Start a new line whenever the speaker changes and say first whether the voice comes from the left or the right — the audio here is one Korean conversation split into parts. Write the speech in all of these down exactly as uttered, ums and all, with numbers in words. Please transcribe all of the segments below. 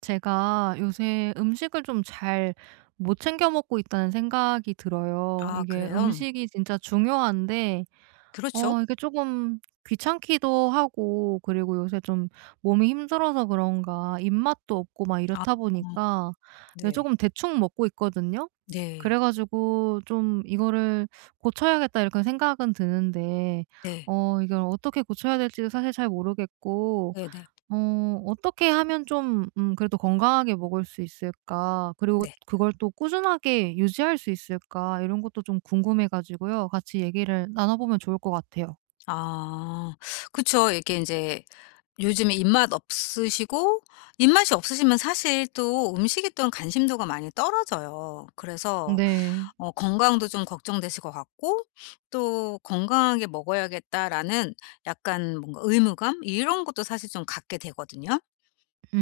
right: 제가 요새 음식을 좀 잘 못 챙겨 먹고 있다는 생각이 들어요.
left: 아
right: 이게
left: 그래요?
right: 음식이 진짜 중요한데
left: 그렇죠.
right: 어 이게 조금 귀찮기도 하고, 그리고 요새 좀 몸이 힘들어서 그런가 입맛도 없고 막
left: 아, 어,
right: 이렇다 보니까 조
left: 네.
right: 금 대충 먹고 있거든요.
left: 네.
right: 그래 가지고 좀 '이거를 고쳐야겠다.' 이렇게 생각은 드는데
left: 네.
right: 어 이걸 어떻게 고쳐야 될지도 사실 잘 모르겠고,
left: 네네.
right: 어 어떻게 하면 좀 음 그래도 건강하게 먹을 수 있을까? 그리고
left: 네.
right: 그걸 또 꾸준하게 유지할 수 있을까? 이런 것도 좀 궁금해 가지고요. 같이 얘기를 나눠보면 좋을 것 같아요.
left: 아, 그쵸. 이렇게 이제 요즘에 입맛 없으시고, 입맛이 없으시면 사실 또 음식에 또한 관심도가 많이 떨어져요. 그래서
right: 네.
left: 어 건강도 좀 걱정되실 것 같고, 또 '건강하게 먹어야겠다.'라는 약간 뭔가 의무감, 이런 것도 사실 좀 갖게 되거든요.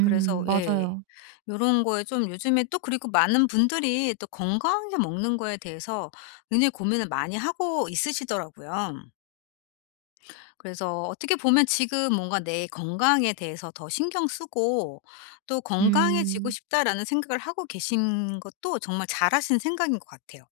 left: 그래서 예.
right: 맞아요.
left: 요런 거에 좀 요즘에, 또 그리고 많은 분들이 또 건강하게 먹는 거에 대해서 굉장히 고민을 많이 하고 있으시더라고요. 그래서 어떻게 보면 지금 뭔가 내 건강에 대해서 더 신경 쓰고, 또 '건강해지고
right: 음.
left: 싶다.'라는 생각을 하고 계신 것도 정말 잘하신 생각인 것 같아요.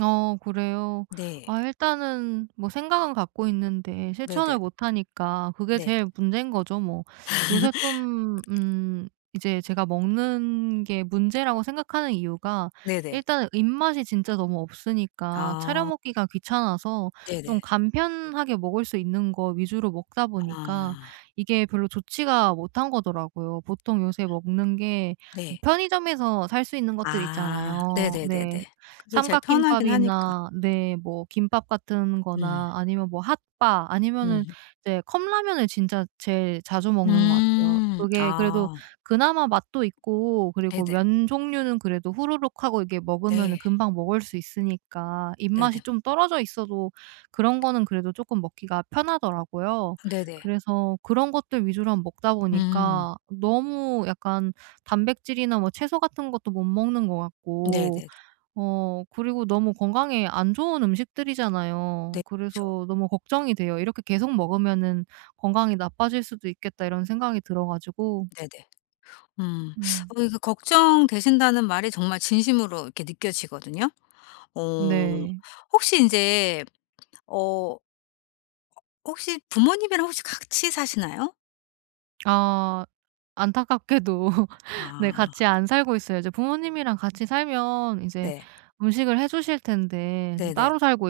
right: 어 그래요?
left: 네.
right: 아, 일단은 뭐 생각은 갖고 있는데
left: 네네.
right: 실천을 못 하니까 그게
left: 네.
right: 제일 문제인 거죠 뭐. 요새 좀 음 이제 제가 먹는 게 문제라고 생각하는 이유가,
left: 네네.
right: 일단은 입맛이 진짜 너무 없으니까 차려
left: 아.
right: 먹기가 귀찮아서
left: 네네.
right: 좀 간편하게 먹을 수 있는 거 위주로 먹다 보니까
left: 아.
right: 이게 별로 좋지가 못한 거더라고요. 보통 요새 먹는 게
left: 네.
right: 편의점에서 살 수 있는 것들
left: 아.
right: 있잖아요. 네.
left: 네네네네. 그게 제일 편하긴 하니까.
right: 삼각김밥이나, 네, 뭐 김밥 같은
left: 음.
right: 거나 아니면 뭐 핫바 아니면은
left: 음.
right: 이제 컵라면을 진짜 제일 자주 먹는 것 같아요.
left: 음.
right: 그게 그래도
left: 아.
right: 그나마 맛도 있고, 그리고
left: 네네.
right: 면 종류는 그래도 후루룩 하고 이게 먹으면은
left: 네.
right: 금방 먹을 수 있으니까, 입맛이
left: 네네.
right: 좀 떨어져 있어도 그런 거는 그래도 쪼끔 먹기가 편하더라고요.
left: 네네.
right: 그래서 그런 것들 위주로 한번 먹다
left: 음.
right: 보니까 너무 약간 단백질이나 뭐 채소 같은 것도 못 먹는 것 같고,
left: 네네.
right: 어 그리고 너무 건강에 안 좋은
left: 네.
right: 음식들이잖아요.
left: 그쵸.
right: 그래서 너무 걱정이 돼요. '이렇게 계속 먹으면은 건강이 나빠질 수도 있겠다.' 이런 생각이 들어 가지고.
left: 네네. 음.
right: 음.
left: 어 이거 걱정되신다는 말이 정말 진심으로 이렇게 느껴지거든요. 어
right: 네.
left: 혹시 인제 어 혹시 부모님이랑 혹시 같이 사시나요?
right: 아, 안타깝게도 네. 같이
left: 아.
right: 안 살고 있어요. 이제 부모님이랑 같이 살면 이제
left: 네.
right: 음식을 해 주실 텐데 지금
left: 네네.
right: 따로 살고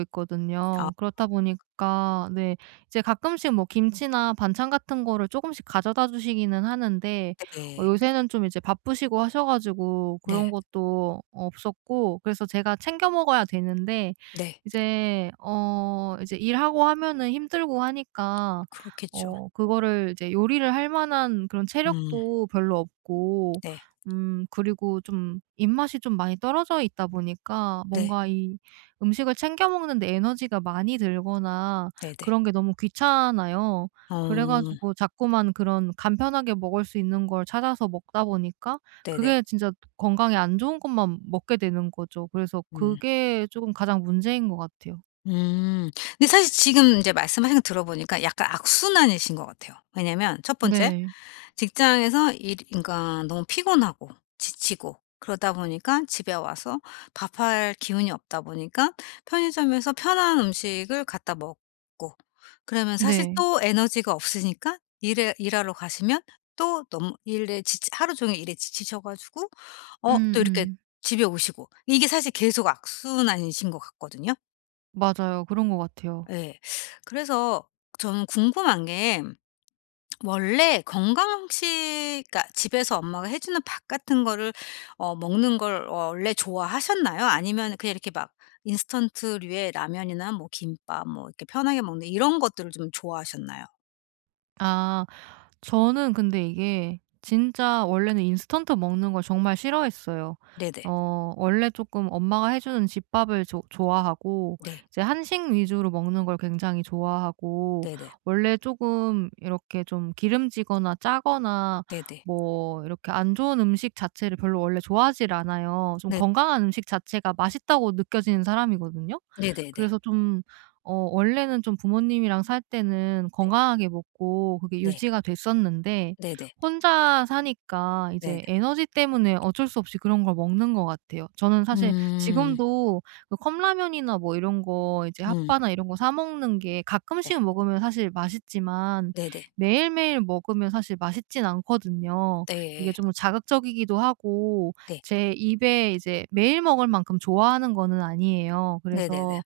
left: 아,
right: 있거든요. 그렇다 보니까, 네, 이제 가끔씩 뭐 김치나 반찬 같은 거를 조금씩 가져다 주시기는 하는데, 어
left: 네.
right: 요새는 좀 이제 바쁘시고 하셔 가지고 그런
left: 네.
right: 것도 없었고, 그래서 제가 챙겨 먹어야 되는데
left: 네.
right: 이제 어 이제 일하고 하면은 힘들고 하니까,
left: 그렇겠죠.
right: 어 그거를 이제 요리를 할 만한 그런
left: 음.
right: 체력도 별로 없고,
left: 네.
right: 음 그리고 좀 입맛이 좀 많이 떨어져 있다 보니까
left: 네.
right: 뭔가 이 음식을 챙겨 먹는데 에너지가 많이 들거나
left: 네네.
right: 그런 게 너무 귀찮아요. 그래
left: 어.
right: 가지고 자꾸만 그런 간편하게 먹을 수 있는 걸 찾아서 먹다 보니까
left: 네네.
right: 그게 진짜 건강에 안 좋은 것만 먹게 되는 거죠. 그래서
left: 음.
right: 그게 조금 가장 문제인 것 같아요.
left: 음. 근데 사실 지금 이제 말씀하신 거 들어보니까 약간 악순환이신 것 같아요. 왜냐면 첫 번째,
right: 네.
left: 직장에서 일 그러니까 너무 피곤하고 지치고, 그러다 보니까 집에 와서 밥할 기운이 없다 보니까 편의점에서 편한 음식을 갖다 먹고, 그러면 사실
right: 네.
left: 또 에너지가 없으니까 일에 일하러 가시면 또 너무 일에 지치 하루 종일 일에 지치셔 가지고 어 또 이렇게
right: 음음.
left: 집에 오시고, 이게 사실 계속 악순환이신 것 같거든요.
right: 맞아요. 그런 것 같아요.
left: 예. 그래서 저는 궁금한 게, 원래 건강 음식, 그러니까 집에서 엄마가 해 주는 밥 같은 거를 어 먹는 걸 원래 좋아하셨나요? 아니면 그냥 이렇게 막 인스턴트류의 라면이나 뭐 김밥, 뭐 이렇게 편하게 먹는 이런 것들을 좀 좋아하셨나요?
right: 아. 저는 근데 이게 진짜 원래는 인스턴트 먹는 걸 정말 싫어했어요.
left: 네네.
right: 어 원래 조금 엄마가 해 주는 집밥을 조 좋아하고,
left: 네.
right: 이제 한식 위주로 먹는 걸 굉장히 좋아하고,
left: 네네.
right: 원래 조금 이렇게 좀 기름지거나 짜거나
left: 네네.
right: 뭐 이렇게 안 좋은 음식 자체를 별로 원래 좋아하질 않아요. 좀
left: 네.
right: 건강한 음식 자체가 맛있다고 느껴지는 사람이거든요.
left: 네네네.
right: 그래서 좀 어 원래는 좀 부모님이랑 살 때는
left: 네.
right: 건강하게 먹고 그게
left: 네.
right: 유지가 됐었는데,
left: 네네.
right: 혼자 사니까
left: 네네.
right: 이제 에너지 때문에 어쩔 수 없이 그런 걸 먹는 것 같아요. 저는 사실
left: 음.
right: 지금도 그 컵라면이나 뭐 이런 거 이제
left: 음.
right: 핫바나 이런 거 사 먹는 게
left: 네.
right: 가끔씩 먹으면 사실 맛있지만,
left: 네네.
right: 매일매일 먹으면 사실 맛있진 않거든요. 이게
left: 네.
right: 좀 자극적이기도 하고,
left: 네.
right: 제 입에 이제 매일 먹을 만큼 좋아하는 거는 아니에요.
left: 네네네.
right: 그래서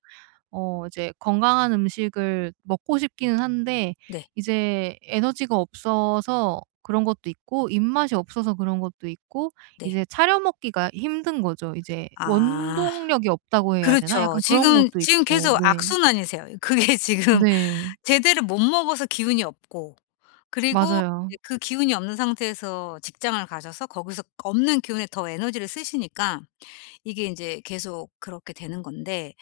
right: 어 이제 건강한 음식을 먹고 싶기는 한데,
left: 네.
right: 이제 에너지가 없어서 그런 것도 있고 입맛이 없어서 그런 것도 있고,
left: 네.
right: 이제 차려 먹기가 힘든 거죠. 이제
left: 아.
right: 원동력이 없다고 해야 되나? 음.
left: 그렇죠.
right: 약간 그런
left: 지금
right: 것도
left: 지금
right: 있고.
left: 계속
right: 네.
left: 악순환이세요. 그게 지금
right: 네.
left: 제대로 못 먹어서 기운이 없고, 그리고
right: 맞아요.
left: 이제 그 기운이 없는 상태에서 직장을 가셔서 거기서 없는 기운에 더 에너지를 쓰시니까 이게 인제 계속 그렇게 되는 건데,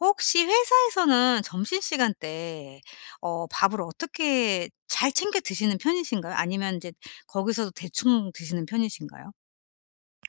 left: 혹시 회사에서는 점심시간 때 어 밥을 어떻게 잘 챙겨 드시는 편이신가요? 아니면 인제 거기서도 대충 드시는 편이신가요?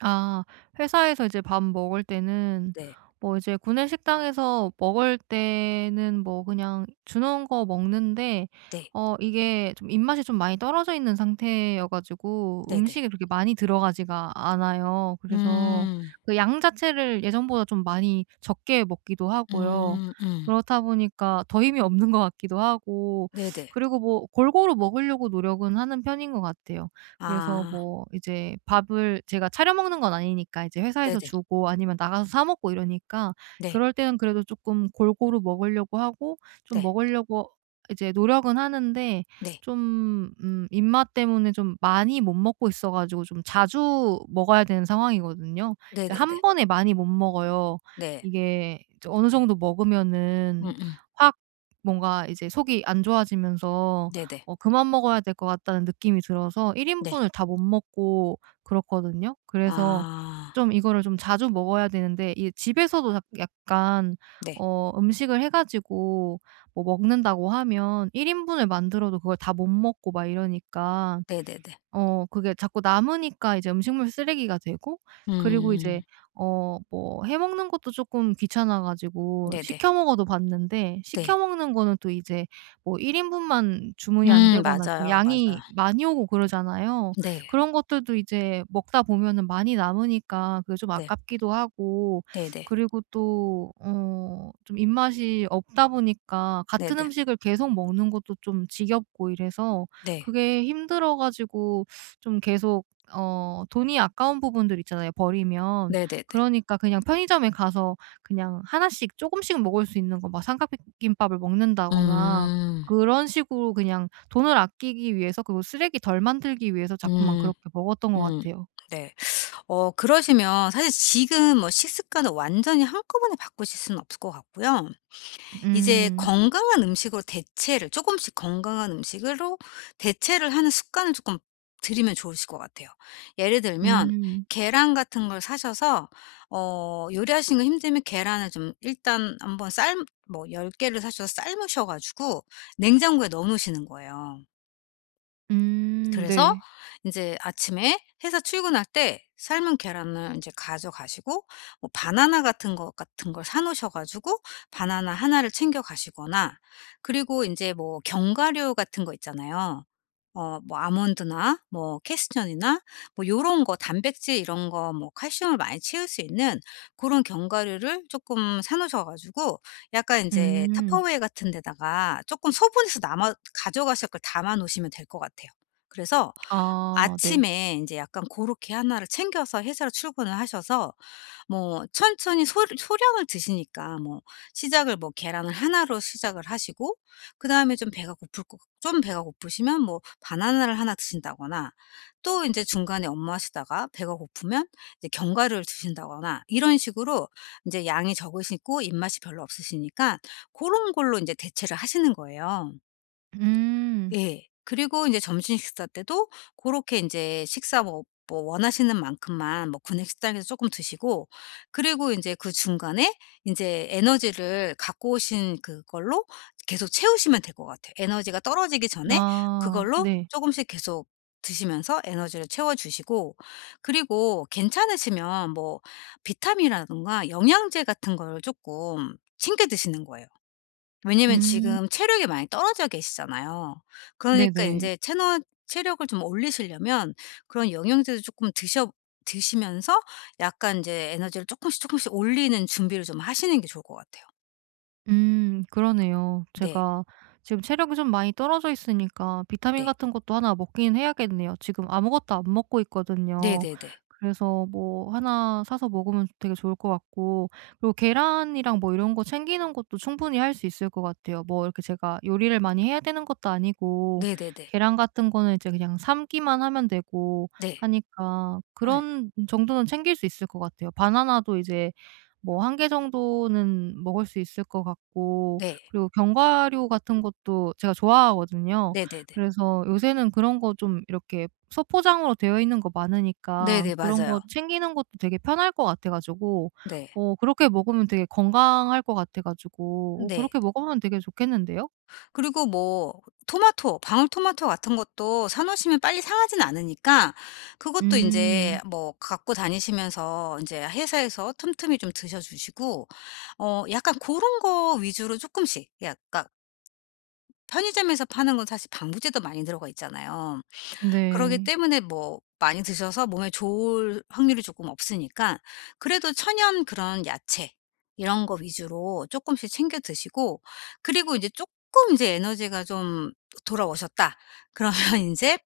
right: 아, 회사에서 이제 밥 먹을 때는,
left: 네.
right: 뭐 이제 구내식당에서 먹을 때는 뭐 그냥 주는 거 먹는데,
left: 네.
right: 어 이게 좀 입맛이 좀 많이 떨어져 있는 상태여 가지고
left: 네네.
right: 음식이 그렇게 많이 들어가지가 않아요. 그래서
left: 음.
right: 그 양 자체를 예전보다 좀 많이 적게 먹기도 하고요.
left: 음 음.
right: 그렇다 보니까 더 힘이 없는 것 같기도 하고,
left: 네네.
right: 그리고 뭐 골고루 먹으려고 노력은 하는 편인 것 같아요. 그래서
left: 아,
right: 뭐 이제 밥을 제가 차려 먹는 건 아니니까 이제 회사에서
left: 네네.
right: 주고 아니면 나가서 사 먹고 이러니까,
left: 네.
right: 그럴 때는 그래도 조금 골고루 먹으려고 하고 좀
left: 네.
right: 먹으려고 이제 노력은 하는데,
left: 네.
right: 좀 음 입맛 때문에 좀 많이 못 먹고 있어 가지고 좀 자주 먹어야 되는 상황이거든요. 이제
left: 네네네.
right: 한 번에 많이 못 먹어요.
left: 네.
right: 이게 이제 어느 정도 먹으면은
left: 음음.
right: 확 뭔가 이제 속이 안 좋아지면서
left: 네네.
right: 어 그만 먹어야 될 것 같다는 느낌이 들어서 일
left: 네.
right: 인분을 다 못 먹고 그렇거든요. 그래서
left: 아,
right: 좀 이거를 좀 자주 먹어야 되는데, 이 집에서도 약 약간
left: 네.
right: 어 음식을 해 가지고 뭐 먹는다고 하면 일 인분을 만들어도 그걸 다 못 먹고 막 이러니까,
left: 네네네.
right: 어 그게 자꾸 남으니까 이제 음식물 쓰레기가 되고, 그리고 이제
left: 음
right: 어 뭐 해 먹는 것도 쪼끔 귀찮아 가지고
left: 네네.
right: 시켜 먹어도 봤는데, 시켜
left: 네.
right: 먹는 거는 또 이제 뭐 일 인분만 주문이 안
left: 음
right: 되거나 좀
left: 맞아요, 맞아요.
right: 양이 많이 오고 그러잖아요.
left: 네.
right: 그런 것들도 이제 먹다 보면은 많이 남으니까 그게 좀
left: 네.
right: 아깝기도 하고,
left: 네네.
right: 그리고 또 어 좀 입맛이 없다 보니까 같은
left: 네네.
right: 음식을 계속 먹는 것도 좀 지겹고 이래서
left: 네.
right: 그게 힘들어 가지고, 좀 계속 어 돈이 아까운 부분들 있잖아요, 버리면.
left: 네네네.
right: 그러니까 그냥 편의점에 가서 그냥 하나씩 조금씩 먹을 수 있는 거 막 삼각김밥을 먹는다거나,
left: 음.
right: 그런 식으로 그냥 돈을 아끼기 위해서 그리고 쓰레기 덜 만들기 위해서 자꾸만
left: 음.
right: 그렇게 먹었던 것
left: 음.
right: 같아요.
left: 네. 어 그러시면 사실 지금 뭐 식습관을 완전히 한꺼번에 바꾸실 수는 없을 것 같고요. 이제
right: 음.
left: 건강한 음식으로 대체를 조금씩 건강한 음식으로 대체를 하는 습관을 조금 들이면 좋으실 것 같아요. 예를 들면
right: 음.
left: 계란 같은 걸 사셔서 어 요리하시는 거 힘들면 계란을 좀 일단 한번 삶 뭐 10 개를 사셔서 삶으셔 가지고 냉장고에 넣어 놓으시는 거예요.
right: 음,
left: 그래서
right: 네.
left: 이제 아침에 회사 출근할 때 삶은 계란을 이제 가져가시고, 뭐 바나나 같은 거 같은 걸 사 놓으셔 가지고 바나나 하나를 챙겨 가시거나, 그리고 이제 뭐 견과류 같은 거 있잖아요. 어 뭐 아몬드나 뭐 캐스천이나 뭐 요런 거, 단백질 이런 거, 뭐 칼슘을 많이 채울 수 있는 그런 견과류를 조금 사 놓으셔 가지고 약간 이제
right: 음.
left: 타파웨이 같은 데다가 조금 소분해서 남아 가져가실 걸 담아 놓으시면 될 것 같아요. 그래서
right: 아, 네.
left: 아침에 이제 약간 고렇게 나를 챙겨서 회사로 출근을 하셔서, 뭐 천천히 소 소량을 드시니까 뭐 시작을 뭐 계란을 하나로 시작을 하시고, 그다음에 좀 배가 고플 것 좀 배가 고프시면 뭐 바나나를 하나 드신다거나, 또 이제 중간에 업무하시다가 배가 고프면 이제 견과류를 드신다거나, 이런 식으로 이제 양이 적으시고 입맛이 별로 없으시니까 그런 걸로 이제 대체를 하시는 거예요.
right: 음.
left: 예. 그리고 인제 점심 식사 때도 고렇게 인제 식사 뭐 뭐 원하시는 만큼만 뭐 구내 식당에서 쪼끔 드시고, 그리고 인제 그 중간에 인제 에너지를 갖고 오신 그걸로 계속 채우시면 될 것 같아요. 에너지가 떨어지기 전에
right: 아,
left: 그걸로
right: 네.
left: 쪼금씩 계속 드시면서 에너지를 채워 주시고, 그리고 괜찮으시면 뭐 비타민이라든가 영양제 같은 걸 쪼끔 챙겨 드시는 거예요. 왜냐면
right: 음.
left: 지금 체력이 많이 떨어져 계시잖아요. 그러니까
right: 네네.
left: 인제 체너 체력을 좀 올리시려면 그런 영양제도 쪼끔 드셔 드시면서 약간 인제 에너지를 쪼끔씩, 쪼끔씩 올리는 준비를 좀 하시는 게 좋을 것 같아요.
right: 음 그러네요.
left: 네.
right: 제가 지금 체력이 좀 많이 떨어져 있으니까 비타민
left: 네.
right: 같은 것도 하나 먹긴 해야겠네요. 지금 아무것도 안 먹고 있거든요.
left: 네네네.
right: 그래서 뭐 하나 사서 먹으면 되게 좋을 것 같고, 그리고 계란이랑 뭐 이런 거 챙기는 것도 충분히 할 수 있을 것 같아요. 뭐 이렇게 제가 요리를 많이 해야 되는 것도 아니고,
left: 네네네.
right: 계란 같은 거는 이제 그냥 삶기만 하면 되고
left: 네.
right: 하니까
left: 어, 예.
right: 그런 정도는 챙길 수 있을 것 같아요. 바나나도 이제 뭐 한 개 정도는 먹을 수 있을 것 같고,
left: 네.
right: 그리고 견과류 같은 것도 제가 좋아하거든요.
left: 네네네.
right: 그래서 요새는 그런 거 좀 이렇게 소포장으로 되어 있는 거 많으니까
left: 네네.
right: 그런
left: 맞아요.
right: 거 챙기는 것도 되게 편할 것 같아 가지고,
left: 네.
right: 어 그렇게 먹으면 되게 건강할 것 같아 가지고 어
left: 네.
right: 그렇게 먹으면 되게 좋겠는데요?
left: 그리고 뭐 토마토, 방울토마토 같은 것도 사 놓으시면 빨리 상하진 않으니까 그것도 이제
right: 음.
left: 뭐 갖고 다니시면서 이제 회사에서 틈틈이 좀 드셔 주시고, 어 약간 고런 거 위주로 조금씩. 약간 편의점에서 파는 건 사실 방부제도 많이 들어가 있잖아요. 그러기
right: 네.
left: 때문에 뭐 많이 드셔서 몸에 좋을 확률이 조금 없으니까 그래도 천연 그런 야채 이런 거 위주로 조금씩 챙겨 드시고, 그리고 이제 조금 이제 에너지가 좀 돌아오셨다. 그러면 이제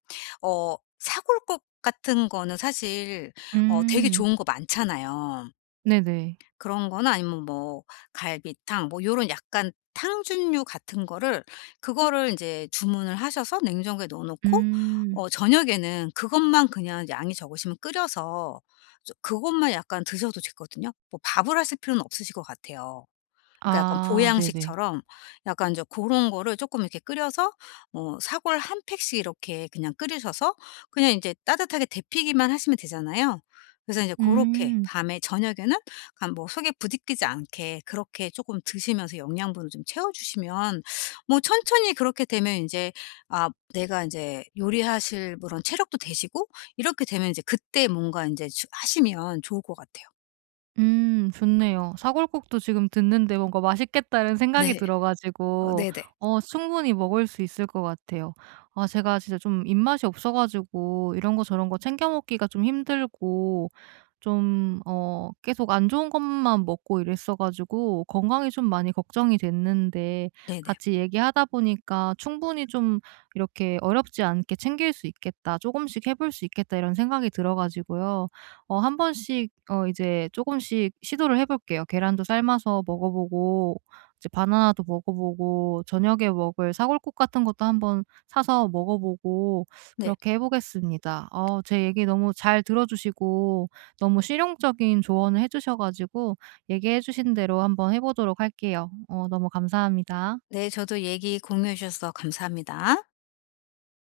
left: 어 사골국 같은 거는 사실 어 되게
right: 음.
left: 좋은 거 많잖아요.
right: 네네.
left: 그런 거나 아니면 뭐 갈비탕, 뭐 요런 약간 탕준류 같은 거를 그거를 인제 주문을 하셔서 냉장고에 넣어 놓고,
right: 음.
left: 어 저녁에는 그것만, 그냥 양이 적으시면 끓여서 좀 그것만 약간 드셔도 되거든요. 뭐 밥을 하실 필요는 없으실 것 같아요. 그러니까 약간
right: 아, 네네.
left: 보양식처럼, 약간 이제 그런 거를 쪼끔 이렇게 끓여서 뭐 사골 한 팩씩 이렇게 그냥 끓이셔서 그냥 인제 따뜻하게 데피기만 하시면 되잖아요. 그래서 인제 고렇게
right: 음.
left: 밤에 저녁에는 약간 뭐 속에 부딪히지 않게 그렇게 쪼끔 드시면서 영양분을 좀 채워 주시면, 뭐 천천히 그렇게 되면 인제, 아, 내가 인제 요리하실 그런 체력도 되시고 이렇게 되면, 이제 그때 뭔가 인제 주 하시면 좋을 것 같아요.
right: 음 좋네요. 사골국도 지금 듣는데 뭔가 맛있겠다는 생각이
left: 네.
right: 들어
left: 어
right: 가지고
left: 네네.
right: 어 충분히 먹을 수 있을 것 같아요. 아, 제가 진짜 좀 입맛이 없어 가지고 이런 거 저런 거 챙겨 먹기가 좀 힘들고, 좀 어 계속 안 좋은 것만 먹고 이랬어 가지고 건강이 좀 많이 걱정이 됐는데,
left: 네네.
right: 같이 얘기하다 보니까 '충분히 좀 이렇게 어렵지 않게 챙길 수 있겠다. 조금씩 해볼 수 있겠다.' 이런 생각이 들어 가지고요. 어 한 번씩 어 이제 조금씩 시도를 해 볼게요. 계란도 삶아서 먹어 보고 이제 바나나도 먹어 보고 저녁에 먹을 사골국 같은 것도 한번 사서 먹어 보고
left: 네.
right: 그렇게 해 보겠습니다. 어 제 얘기 너무 잘 들어 주시고 너무 실용적인 조언을 해 주셔 가지고 얘기해 주신 대로 한번 해 보도록 할게요. 어 너무 감사합니다.
left: 네, 저도 얘기 공유해 주셔서 감사합니다.